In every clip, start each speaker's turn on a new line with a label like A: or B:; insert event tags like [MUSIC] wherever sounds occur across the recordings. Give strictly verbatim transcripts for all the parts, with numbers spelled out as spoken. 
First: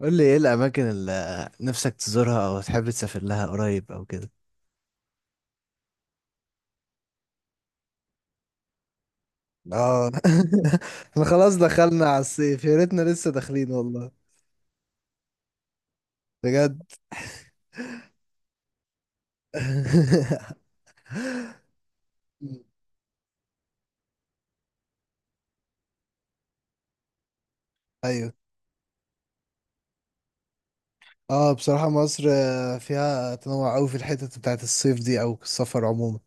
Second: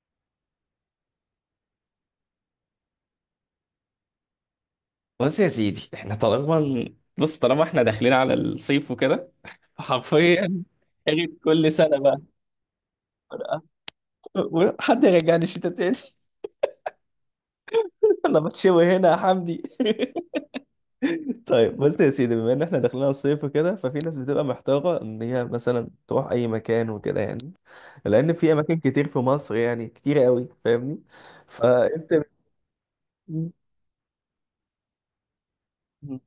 A: قول لي ايه الاماكن اللي نفسك تزورها او تحب تسافر لها قريب او كده.
B: بص يا سيدي، احنا طالما بص طالما احنا داخلين على الصيف وكده.
A: اه
B: حرفيا
A: [LAUGHS] احنا
B: عيد
A: خلاص
B: كل سنة
A: دخلنا على
B: بقى.
A: الصيف، يا ريتنا لسه داخلين والله،
B: حد يرجعني الشتاء تاني.
A: بجد.
B: [LAUGHS] انا بتشوي هنا يا حمدي.
A: [LAUGHS]
B: [LAUGHS] طيب بص يا سيدي، بما ان احنا داخلين على الصيف وكده، ففي ناس بتبقى محتاره ان هي مثلا تروح اي مكان وكده، يعني
A: ايوه.
B: لان في اماكن كتير في مصر، يعني كتير قوي، فاهمني.
A: اه بصراحة
B: فانت
A: مصر آه، فيها تنوع قوي في الحتت بتاعت الصيف دي او السفر عموما.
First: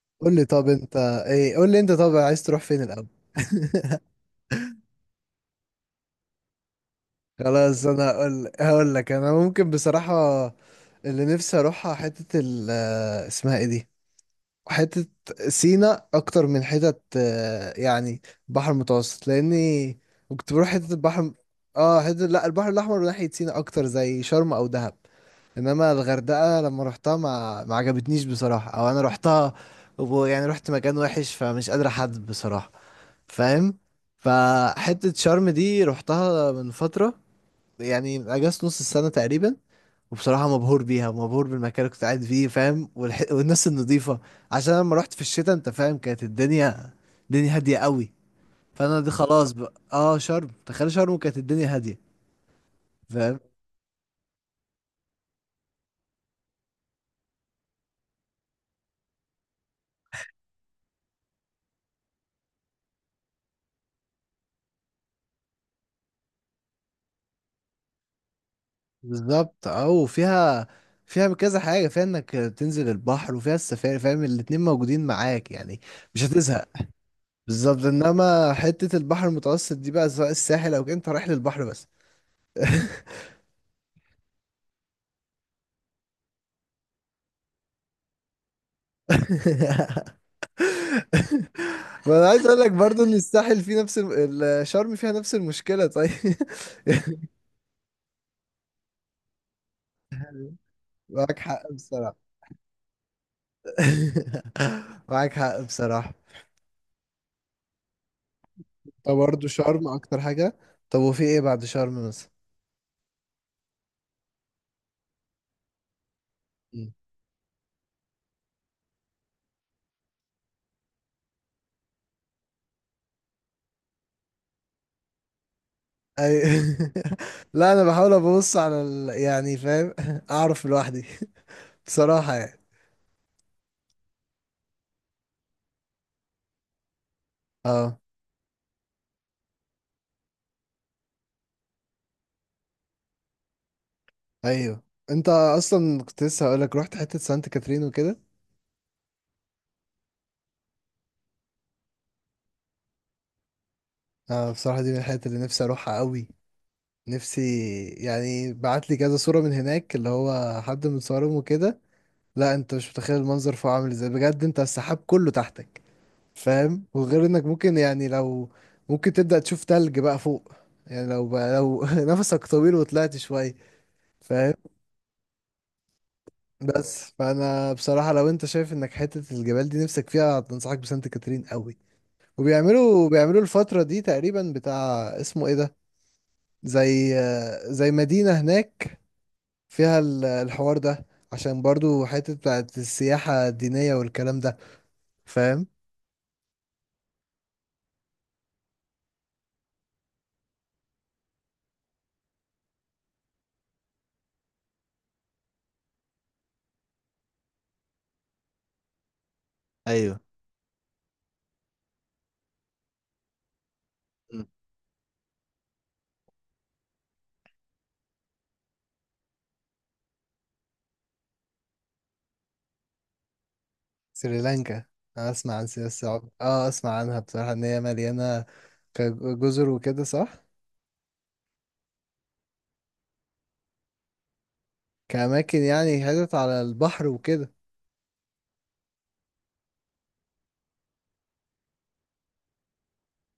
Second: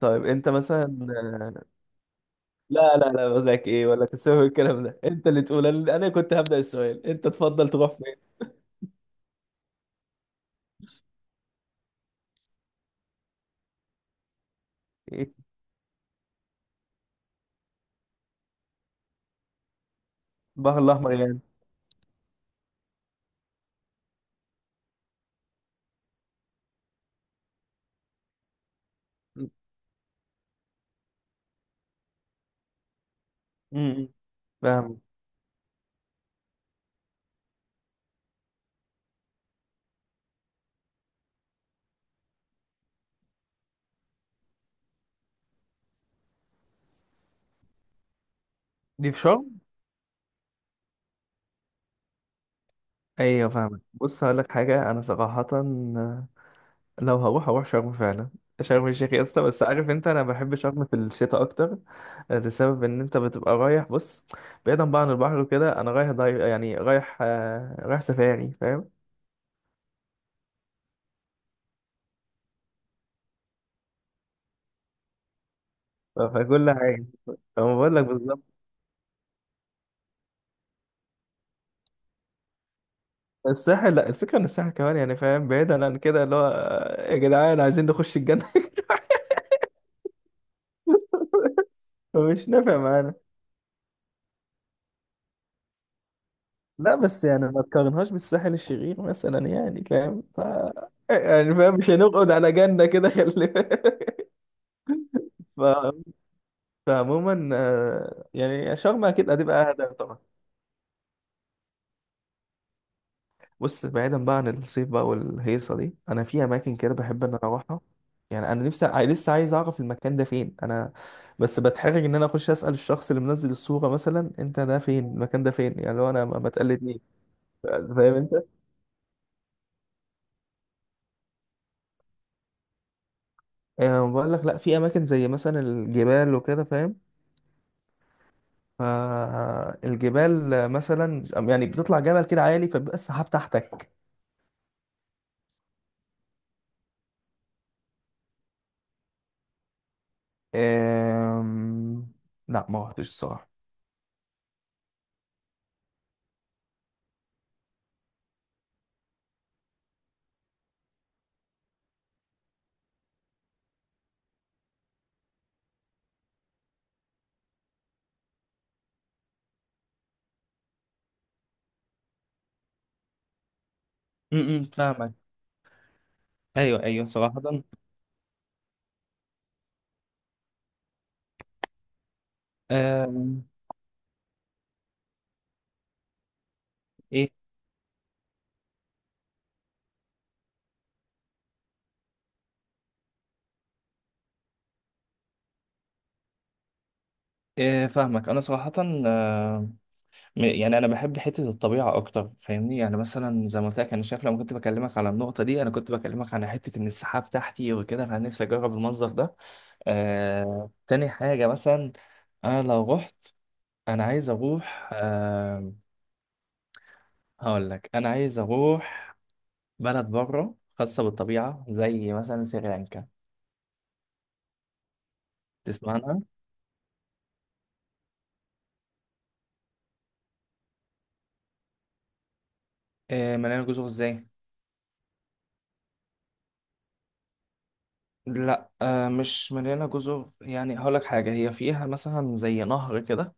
B: طيب
A: قول لي
B: انت
A: طب انت،
B: مثلا.
A: ايه، قول لي انت، طب عايز تروح فين
B: لا لا
A: الاول؟
B: لا،
A: [LAUGHS]
B: بقول لك ايه، ولا تسوي الكلام ده، انت اللي تقول. انا أنا كنت هبدأ السؤال، انت تفضل
A: خلاص
B: تروح
A: انا
B: فين؟
A: هقول هقول لك، انا ممكن بصراحة اللي نفسي اروحها حتة ال آه، اسمها ايه دي، حتة
B: إيه؟
A: سينا أكتر، من حتة آه، يعني بحر المتوسط، لأني كنت بروح
B: البحر
A: حتة
B: الاحمر
A: البحر.
B: يعني.
A: اه حتة، لا، البحر الأحمر ناحية سينا أكتر، زي شرم أو دهب. إنما الغردقة لما روحتها ما ما عجبتنيش بصراحة، أو أنا
B: م-
A: روحتها ويعني رحت مكان وحش، فمش قادر أحدد بصراحة، فاهم؟
B: م- فاهم.
A: فحتة شرم دي روحتها من فترة، يعني من أجازة نص السنة تقريبا، وبصراحة مبهور بيها، مبهور بالمكان اللي كنت قاعد فيه، فاهم؟ والح... والناس النظيفة. عشان أنا لما رحت في الشتاء، انت فاهم، كانت الدنيا الدنيا هادية قوي. فانا دي
B: دي في شرم.
A: خلاص بقى، اه شرم، تخيل شرم كانت الدنيا هادية، فاهم؟
B: ايوه فاهمك، بص هقول لك حاجه، انا صراحه لو هروح هروح شرم فعلا. شرم الشيخ يا اسطى، بس عارف انت، انا بحب شرم في الشتاء اكتر، آه، لسبب ان انت بتبقى رايح، بص، بعيدا بقى عن البحر وكده، انا رايح ضي... يعني رايح آه، رايح سفاري، فاهم.
A: بالظبط. اه وفيها فيها كذا حاجة، فيها انك تنزل البحر وفيها السفاري، فاهم؟ الاتنين موجودين معاك، يعني
B: ف-
A: مش هتزهق.
B: فكل حاجه. فما
A: بالظبط،
B: بقول لك
A: انما
B: بالظبط.
A: حتة البحر المتوسط دي بقى، سواء الساحل او كده، انت رايح للبحر بس.
B: الساحل، لا، الفكرة ان الساحل كمان، يعني فاهم، بعيدا عن كده، اللي هو، آه، يا جدعان عايزين نخش الجنة. [LAUGHS]
A: [LAUGHS] [LAUGHS] ما انا عايز
B: فمش
A: اقول لك
B: نافع
A: برضو ان
B: معانا.
A: الساحل فيه نفس الم- ال- شرم، فيها نفس المشكلة، طيب.
B: لا، بس
A: [LAUGHS]
B: يعني ما تقارنهاش بالساحل الشرير مثلا، يعني فاهم ف
A: معاك
B: يعني
A: حق
B: فاهم، مش
A: بصراحة.
B: هنقعد على جنة كده، [LAUGHS] خلي بالك.
A: [LAUGHS] معاك حق
B: ف...
A: بصراحة.
B: فعموما آه، يعني شرم
A: طب
B: اكيد
A: برضو
B: هتبقى اهدى
A: شرم
B: طبعا.
A: اكتر حاجة؟ طب وفي ايه بعد شرم مثلا؟
B: بص، بعيدا بقى عن الصيف بقى والهيصه دي، انا في اماكن
A: مم.
B: كده بحب ان انا اروحها. يعني انا نفسي، ع- لسه عايز اعرف المكان ده فين، انا بس بتحرج ان انا اخش اسال الشخص اللي منزل الصوره مثلا، انت ده فين، المكان ده فين، يعني لو انا ما
A: أي...
B: ما تقلدني،
A: [LAUGHS] لا انا بحاول
B: فاهم انت.
A: ابص على ال... يعني فاهم [LAUGHS] اعرف لوحدي [LAUGHS] بصراحة يعني.
B: يعني بقول لك، لا، في اماكن زي مثلا الجبال وكده، فاهم؟
A: اه.
B: فالجبال مثلا، يعني بتطلع جبل كده عالي، فبيبقى السحاب تحتك.
A: ايوه انت اصلا كنت لسه هقول لك، رحت حتة سانت كاترين وكده.
B: أم... لا، ما رحتش الصراحه.
A: اه بصراحة دي من الحتت اللي نفسي اروحها قوي، نفسي. يعني بعت لي كذا صورة من هناك، اللي هو حد من صورهم وكده. لا انت مش متخيل المنظر فوق عامل ازاي، بجد، انت السحاب كله تحتك، فاهم؟ وغير انك ممكن يعني لو ممكن تبدأ تشوف تلج بقى فوق، يعني لو بقى لو [LAUGHS] نفسك طويل وطلعت شوية، فاهم؟
B: امم فاهمك، ايوه ايوه
A: بس
B: صراحه.
A: فانا بصراحة لو انت شايف انك حتة الجبال دي نفسك فيها، انصحك بسانت كاترين قوي. وبيعملوا
B: آه
A: بيعملوا الفترة دي تقريبا بتاع اسمه ايه ده، زي
B: ايه،
A: زي مدينة هناك فيها ال- الحوار ده، عشان برضو حتة بتاعت السياحة الدينية والكلام ده، فاهم؟
B: إيه فاهمك انا صراحه. آه، م- يعني انا بحب حته الطبيعه اكتر، فاهمني، يعني مثلا زي ما قلت لك، انا شايف لما كنت بكلمك على النقطه دي، انا كنت بكلمك على حته ان السحاب تحتي وكده، انا نفسي اجرب المنظر ده.
A: ايوه.
B: آه، تاني حاجه مثلا، انا لو رحت، انا عايز
A: مم.
B: اروح آه، هقول لك، انا عايز اروح بلد بره خاصه بالطبيعه، زي مثلا سريلانكا.
A: سريلانكا. أنا أسمع عن سياسة
B: تسمعنا.
A: السعودية، أه أسمع عنها بصراحة، إن هي مليانة كجزر وكده، صح؟
B: آه، مليانه جزر ازاي؟
A: كأماكن يعني، حتت على البحر وكده.
B: لا، آه مش مليانة جزر، يعني هقولك حاجة، هي فيها مثلا زي نهر كده،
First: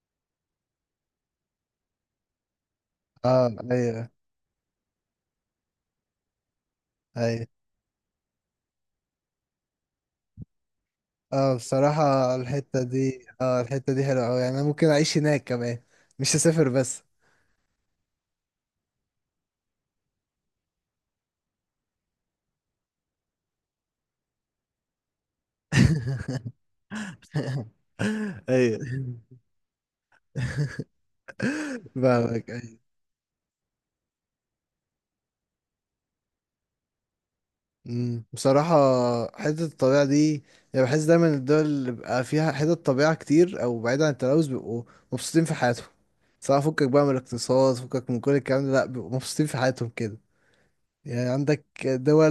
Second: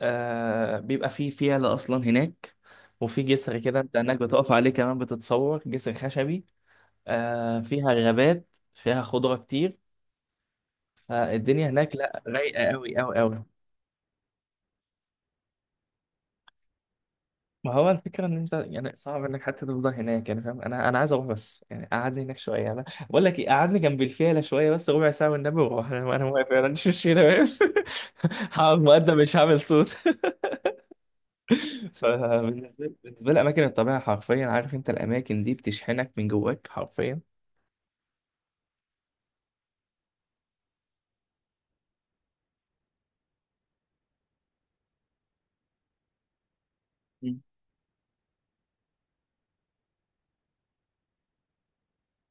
B: آه، بيبقى فيه فيلة أصلا هناك، وفي
A: أه
B: جسر كده أنت
A: أيوه
B: هناك بتقف عليه كمان، بتتصور جسر خشبي،
A: أيوه.
B: آه، فيها غابات، فيها خضرة كتير،
A: أه
B: فالدنيا هناك لا،
A: بصراحة
B: رايقة
A: الحتة
B: أوي أوي
A: دي،
B: أوي.
A: أه الحتة دي حلوة أوي، يعني أنا ممكن أعيش هناك كمان، مش هسافر بس.
B: ما هو الفكرة إن أنت يعني صعب إنك حتى تفضل هناك، يعني فاهم، أنا أنا عايز أروح، بس يعني قعدني هناك شوية. أنا بقول لك إيه، قعدني جنب الفيلة شوية بس، ربع ساعة والنبي وأروح. [LAUGHS] أنا أنا واقف،
A: [LAUGHS]
B: يعني مش مش هنا واقف.
A: [LAUGHS]
B: [LAUGHS]
A: ايوه
B: هقعد مقدم، مش هعمل صوت. [LAUGHS]
A: [LAUGHS] فاهمك.
B: فبالنسبة لي، بالنسبة لي أماكن الطبيعة حرفيا، عارف أنت، الأماكن دي بتشحنك من جواك حرفيا.
A: مم. بصراحة حتة الطبيعة دي، يعني بحس دايما الدول اللي بيبقى فيها حتة طبيعة كتير أو بعيد عن التلوث، بيبقوا مبسوطين في حياتهم، سواء فكك بقى من
B: مم.
A: الاقتصاد، فكك من كل الكلام ده، لأ بيبقوا مبسوطين في حياتهم كده. يعني عندك دول،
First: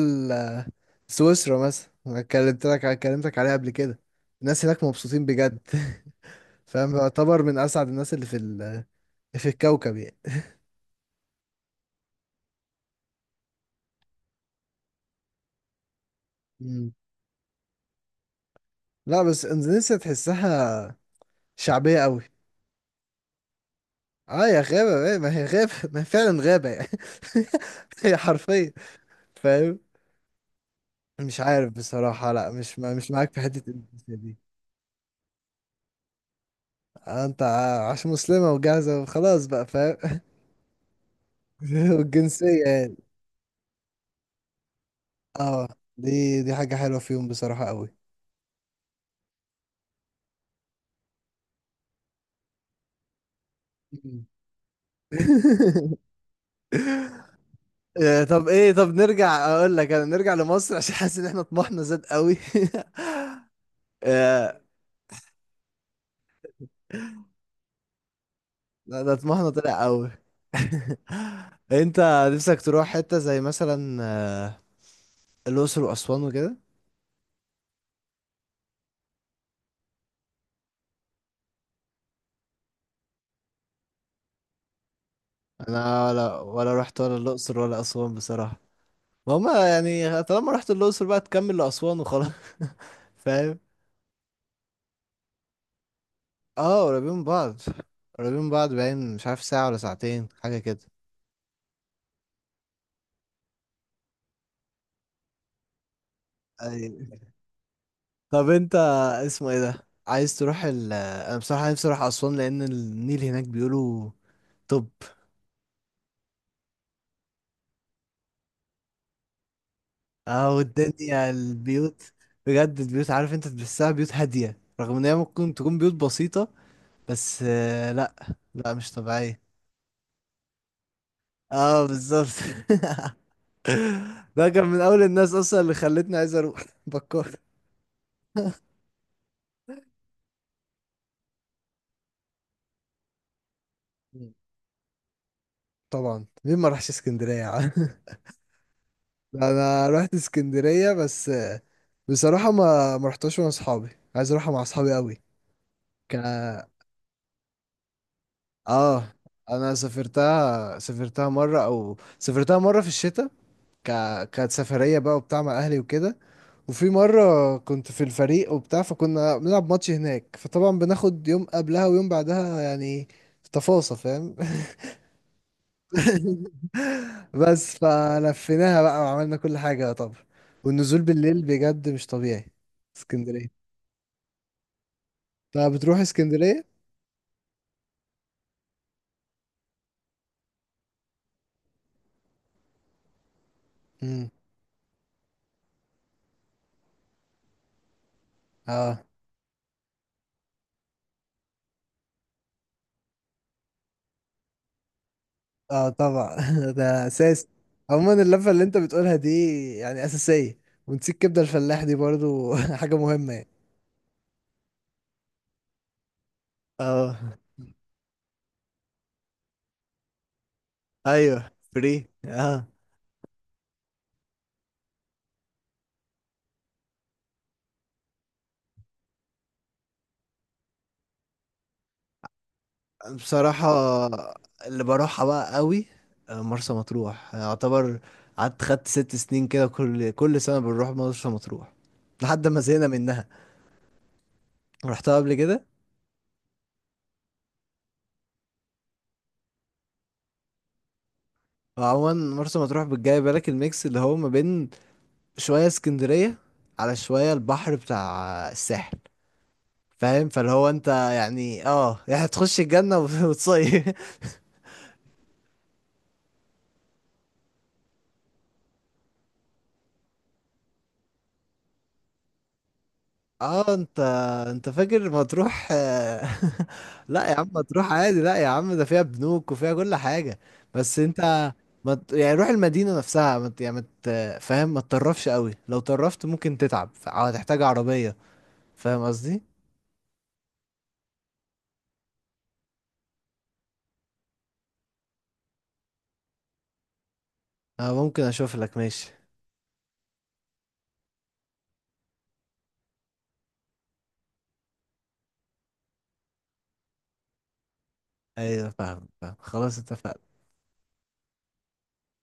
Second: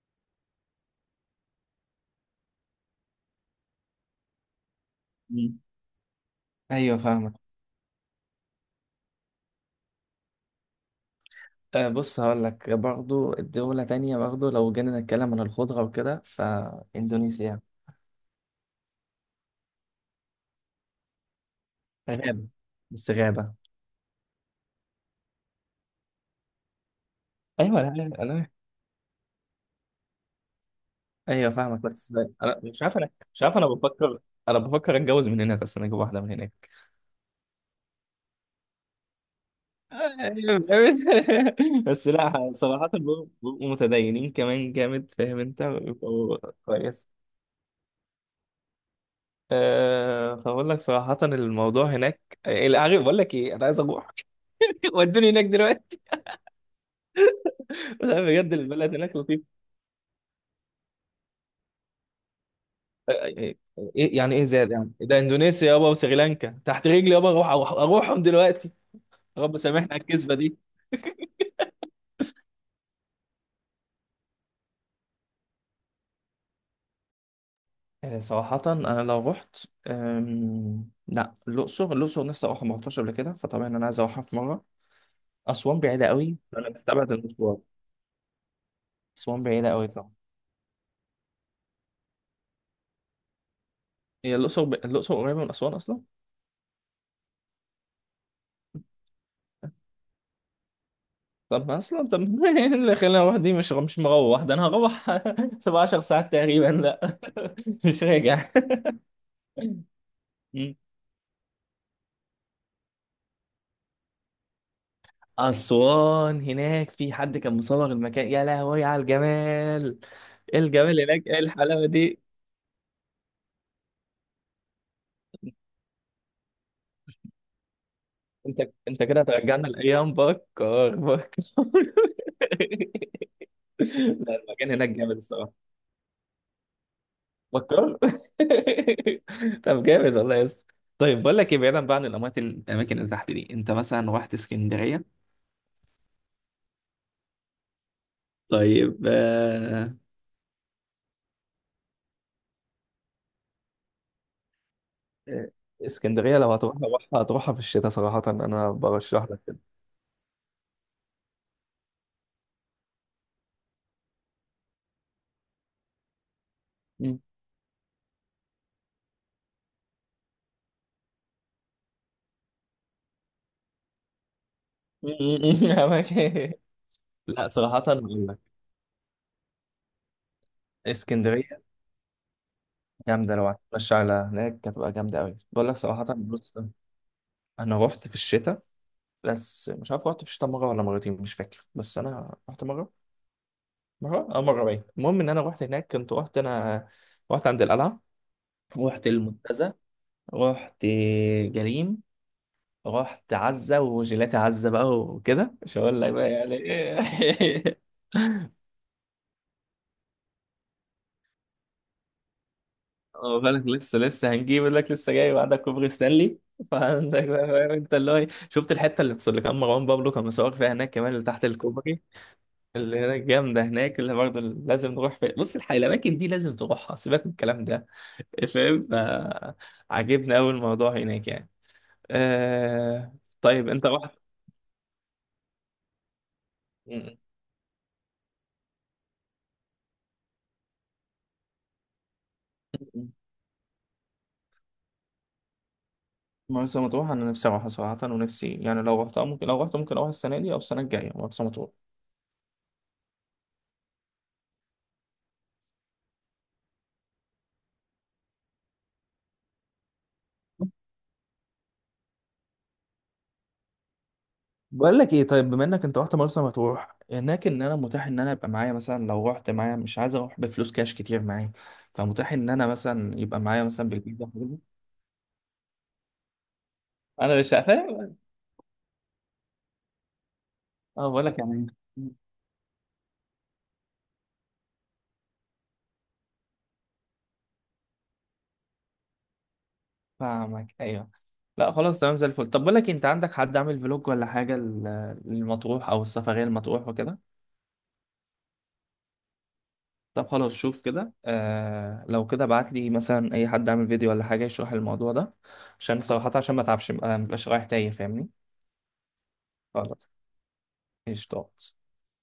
A: سويسرا مثلا، أنا كلمت لك كلمتك عليها قبل كده، الناس هناك مبسوطين بجد.
B: مم.
A: [LAUGHS] فاهم،
B: أيوه فاهمك.
A: يعتبر من أسعد الناس اللي في ال... في الكوكب يعني.
B: أه، بص هقول لك، برضه دولة تانية، برضه لو جينا نتكلم عن الخضرة وكده،
A: مم.
B: فإندونيسيا
A: لا بس إندونيسيا تحسها شعبية أوي.
B: غابة. بس غابة.
A: اه يا غابة، ايه ما هي غابة، ما هي فعلا غابة يعني.
B: ايوه.
A: [LAUGHS] هي
B: انا
A: حرفيا، فاهم؟ مش
B: ايوه
A: عارف
B: فاهمك، بس
A: بصراحة، لا
B: انا
A: مش،
B: مش
A: ما
B: عارف انا
A: مش معاك في
B: مش عارف انا
A: حتة الجنسية
B: بفكر
A: دي.
B: انا بفكر اتجوز من هناك اصلا، اجيب واحده من هناك.
A: آه، انت ع- عشان مسلمة وجاهزة وخلاص بقى، فاهم؟
B: [LAUGHS]
A: [LAUGHS]
B: بس لا
A: والجنسية
B: صراحه،
A: يعني.
B: بيبقوا بيبقوا متدينين كمان جامد، فاهم انت،
A: اه
B: بيبقوا.
A: دي دي حاجة حلوة
B: كويس.
A: فيهم بصراحة، قوي.
B: أه، فبقول لك صراحه الموضوع هناك إيه، عارف بقول لك ايه، انا عايز اروح.
A: مم.
B: [LAUGHS] ودوني هناك
A: [LAUGHS]
B: دلوقتي. [LAUGHS] لا،
A: آه، طب
B: بجد
A: ايه، طب
B: البلد هناك لطيف.
A: نرجع، اقول لك انا نرجع لمصر، عشان حاسس ان احنا طموحنا زاد قوي.
B: آه، آه، آه، إيه يعني ايه
A: [LAUGHS]
B: زاد؟ يعني ده اندونيسيا يابا وسريلانكا تحت رجلي يابا، اروح اروح اروحهم دلوقتي.
A: لا ده طموحنا
B: رب
A: طلع
B: سامحنا على
A: قوي.
B: الكذبه دي.
A: [LAUGHS] انت نفسك تروح حتة زي مثلا آه، الأقصر وأسوان وكده؟
B: آه، صراحة أنا لو رحت، أم... لا، الأقصر الأقصر نفسي أروحها، ما رحتهاش قبل كده، فطبعا أنا عايز أروحها في مرة. أسوان
A: انا
B: بعيدة قوي،
A: ولا
B: أنا
A: ولا رحت
B: بستبعد
A: ولا
B: المشوار.
A: الأقصر ولا أسوان بصراحة.
B: أسوان
A: وهما
B: بعيدة قوي طبعا.
A: يعني طالما رحت الأقصر بقى تكمل لأسوان وخلاص. [LAUGHS] فاهم؟
B: هي الأقصر ب... الأقصر قريبة من أسوان أصلا.
A: اه قريبين من بعض، قريبين من بعض، باين، مش عارف ساعة ولا ساعتين، حاجة كده.
B: طب ما أصلا طب، [LAUGHS] إيه اللي خلاني أروح دي؟ مش مش مروح ده، أنا هروح [LAUGHS] سبعتاشر ساعة ساعات تقريبا،
A: أي.
B: لا. [LAUGHS] مش
A: طب
B: راجع.
A: انت اسمه ايه ده، عايز تروح
B: م.
A: ال انا بصراحة نفسي اروح أسوان لأن النيل هناك بيقولوا. طب.
B: أسوان هناك، في حد كان مصور المكان، يا لهوي على الجمال،
A: اه
B: إيه الجمال هناك،
A: والدنيا
B: إيه الحلاوة
A: البيوت،
B: دي.
A: بجد البيوت، عارف انت، تحسها بيوت هادية رغم ان هي ممكن تكون بيوت بسيطة، بس آه، لا،
B: انت
A: لا مش
B: انت كده
A: طبيعية.
B: هترجعنا لايام بكار، بكار. [LAUGHS]
A: اه بالظبط. [LAUGHS]
B: لا،
A: ده كان
B: المكان
A: من
B: هناك
A: اول
B: جامد
A: الناس
B: الصراحه.
A: اصلا اللي خلتني عايز اروح [LAUGHS] بكار.
B: بكار. [LAUGHS] طب جامد والله يا اسطى. طيب بقول لك ايه، بعيدا بقى عن الاماكن الاماكن اللي تحت دي، انت مثلا
A: مم.
B: رحت اسكندريه؟
A: طبعا مين ما راحش اسكندرية يا عم؟ [LAUGHS]
B: طيب
A: لا، انا
B: آه...
A: رحت اسكندرية بس آه، بصراحة ما ما رحتهاش مع اصحابي، عايز اروحها مع اصحابي قوي.
B: آه،
A: ك
B: اسكندريه لو هتروح، هتروحها هتروحها في الشتاء صراحه، انا
A: اه
B: برشح لك كده.
A: انا سافرتها سافرتها مرة، او سافرتها مرة في الشتاء. ك... كانت سفرية بقى وبتاع مع أهلي وكده. وفي
B: مم.
A: مرة كنت في الفريق وبتاع، فكنا بنلعب ماتش هناك، فطبعا بناخد يوم قبلها ويوم بعدها، يعني تفاصيل، فاهم؟
B: [LAUGHS] أماكن-
A: [LAUGHS]
B: لا
A: بس
B: صراحه اقول لك،
A: فلفيناها بقى وعملنا كل حاجة طبعا، والنزول بالليل
B: اسكندريه
A: بجد مش طبيعي.
B: جامده. لو
A: اسكندرية.
B: هتمشي على هناك هتبقى جامده قوي، بقول
A: طب
B: لك
A: بتروح
B: صراحه، بص.
A: اسكندرية؟
B: انا رحت في الشتاء، بس مش عارف رحت في شتاء مره ولا مرتين، مش فاكر، بس انا رحت مره، مره
A: امم
B: اه مره باين. المهم ان انا رحت هناك، كنت رحت انا. رحت عند القلعه،
A: اه.
B: رحت المنتزه، رحت جليم، رحت عزه وجيلاتي، عزه بقى وكده مش
A: اه
B: هقول لك بقى
A: طبعا.
B: يعني
A: [LAUGHS] ده أساس،
B: ايه. [LAUGHS]
A: عموما اللفة اللي انت بتقولها دي يعني أساسية، ونسيت كبدة الفلاح دي برضو [LAUGHS] حاجة مهمة
B: اه
A: يعني.
B: بالك، لسه لسه هنجيب، يقول لك لسه جاي، وعندك كوبري ستانلي.
A: اه
B: فعندك بقى، فاهم انت، اللي هو ايه؟ شفت الحته اللي اللي كان مروان بابلو كان مصور فيها هناك كمان، اللي تحت
A: ايوه،
B: الكوبري،
A: فري، اه.
B: اللي هناك جامدة هناك، اللي برضه لازم نروح في... بص، الحقيقة الأماكن دي لازم تروحها، سيبك من الكلام ده، فاهم. فعجبني أوي الموضوع هناك يعني. آه...
A: بصراحة
B: طيب أنت رحت
A: اللي بروحها بقى قوي آه، مرسى
B: م-
A: مطروح يعتبر. قعدت خدت ست سنين كده، كل كل سنة بنروح مرسى مطروح لحد ما زهقنا
B: م-
A: منها، رحتها قبل كده.
B: مرسى مطروح؟ أنا نفسي أروحها صراحة، ونفسي، يعني لو رحتها ممكن، لو رحت ممكن أروح السنة دي أو السنة الجاية مرسى مطروح.
A: وعموما مرسى مطروح بتجاي بالك الميكس اللي هو ما بين شوية اسكندرية على شوية البحر بتاع الساحل، فاهم؟ فاللي هو انت يعني، اه يعني هتخش الجنة وت- [LAUGHS] وتصيف.
B: بقول لك ايه، طيب بما انك انت رحت مرسى مطروح هناك، ان انا متاح ان انا ابقى معايا مثلا، لو رحت معايا مش عايز اروح بفلوس كاش كتير معايا، فمتاح ان انا مثلا يبقى معايا
A: اه
B: مثلا
A: انت،
B: بالبيزا.
A: انت فاكر مطروح آه، [LAUGHS] لا يا
B: انا
A: عم،
B: مش
A: مطروح
B: فاهم.
A: عادي، لا يا عم ده فيها بنوك وفيها كل حاجة. بس
B: اه بقول لك
A: انت
B: يعني.
A: ما ت- يعني روح المدينة نفسها ما ت- يعني ما ت- فاهم، ما تطرفش قوي، لو طرفت ممكن تتعب ف- او هتحتاج عربية، فاهم قصدي؟
B: فاهمك ايوه. لا خلاص تمام زي الفل. طب بقول لك إيه، انت عندك حد عامل فلوج ولا حاجه لل- للمطروح او السفريه المطروح وكده؟
A: اه ممكن اشوف لك، ماشي.
B: طب خلاص شوف كده، آه لو كده ابعت لي مثلا اي حد عامل فيديو ولا حاجه يشرح الموضوع ده، عشان صراحه عشان ما اتعبش، ما ابقاش رايح تايه، فاهمني.
A: ايوه فاهم، فاهم، خلاص
B: خلاص.
A: اتفقنا.
B: قشطات.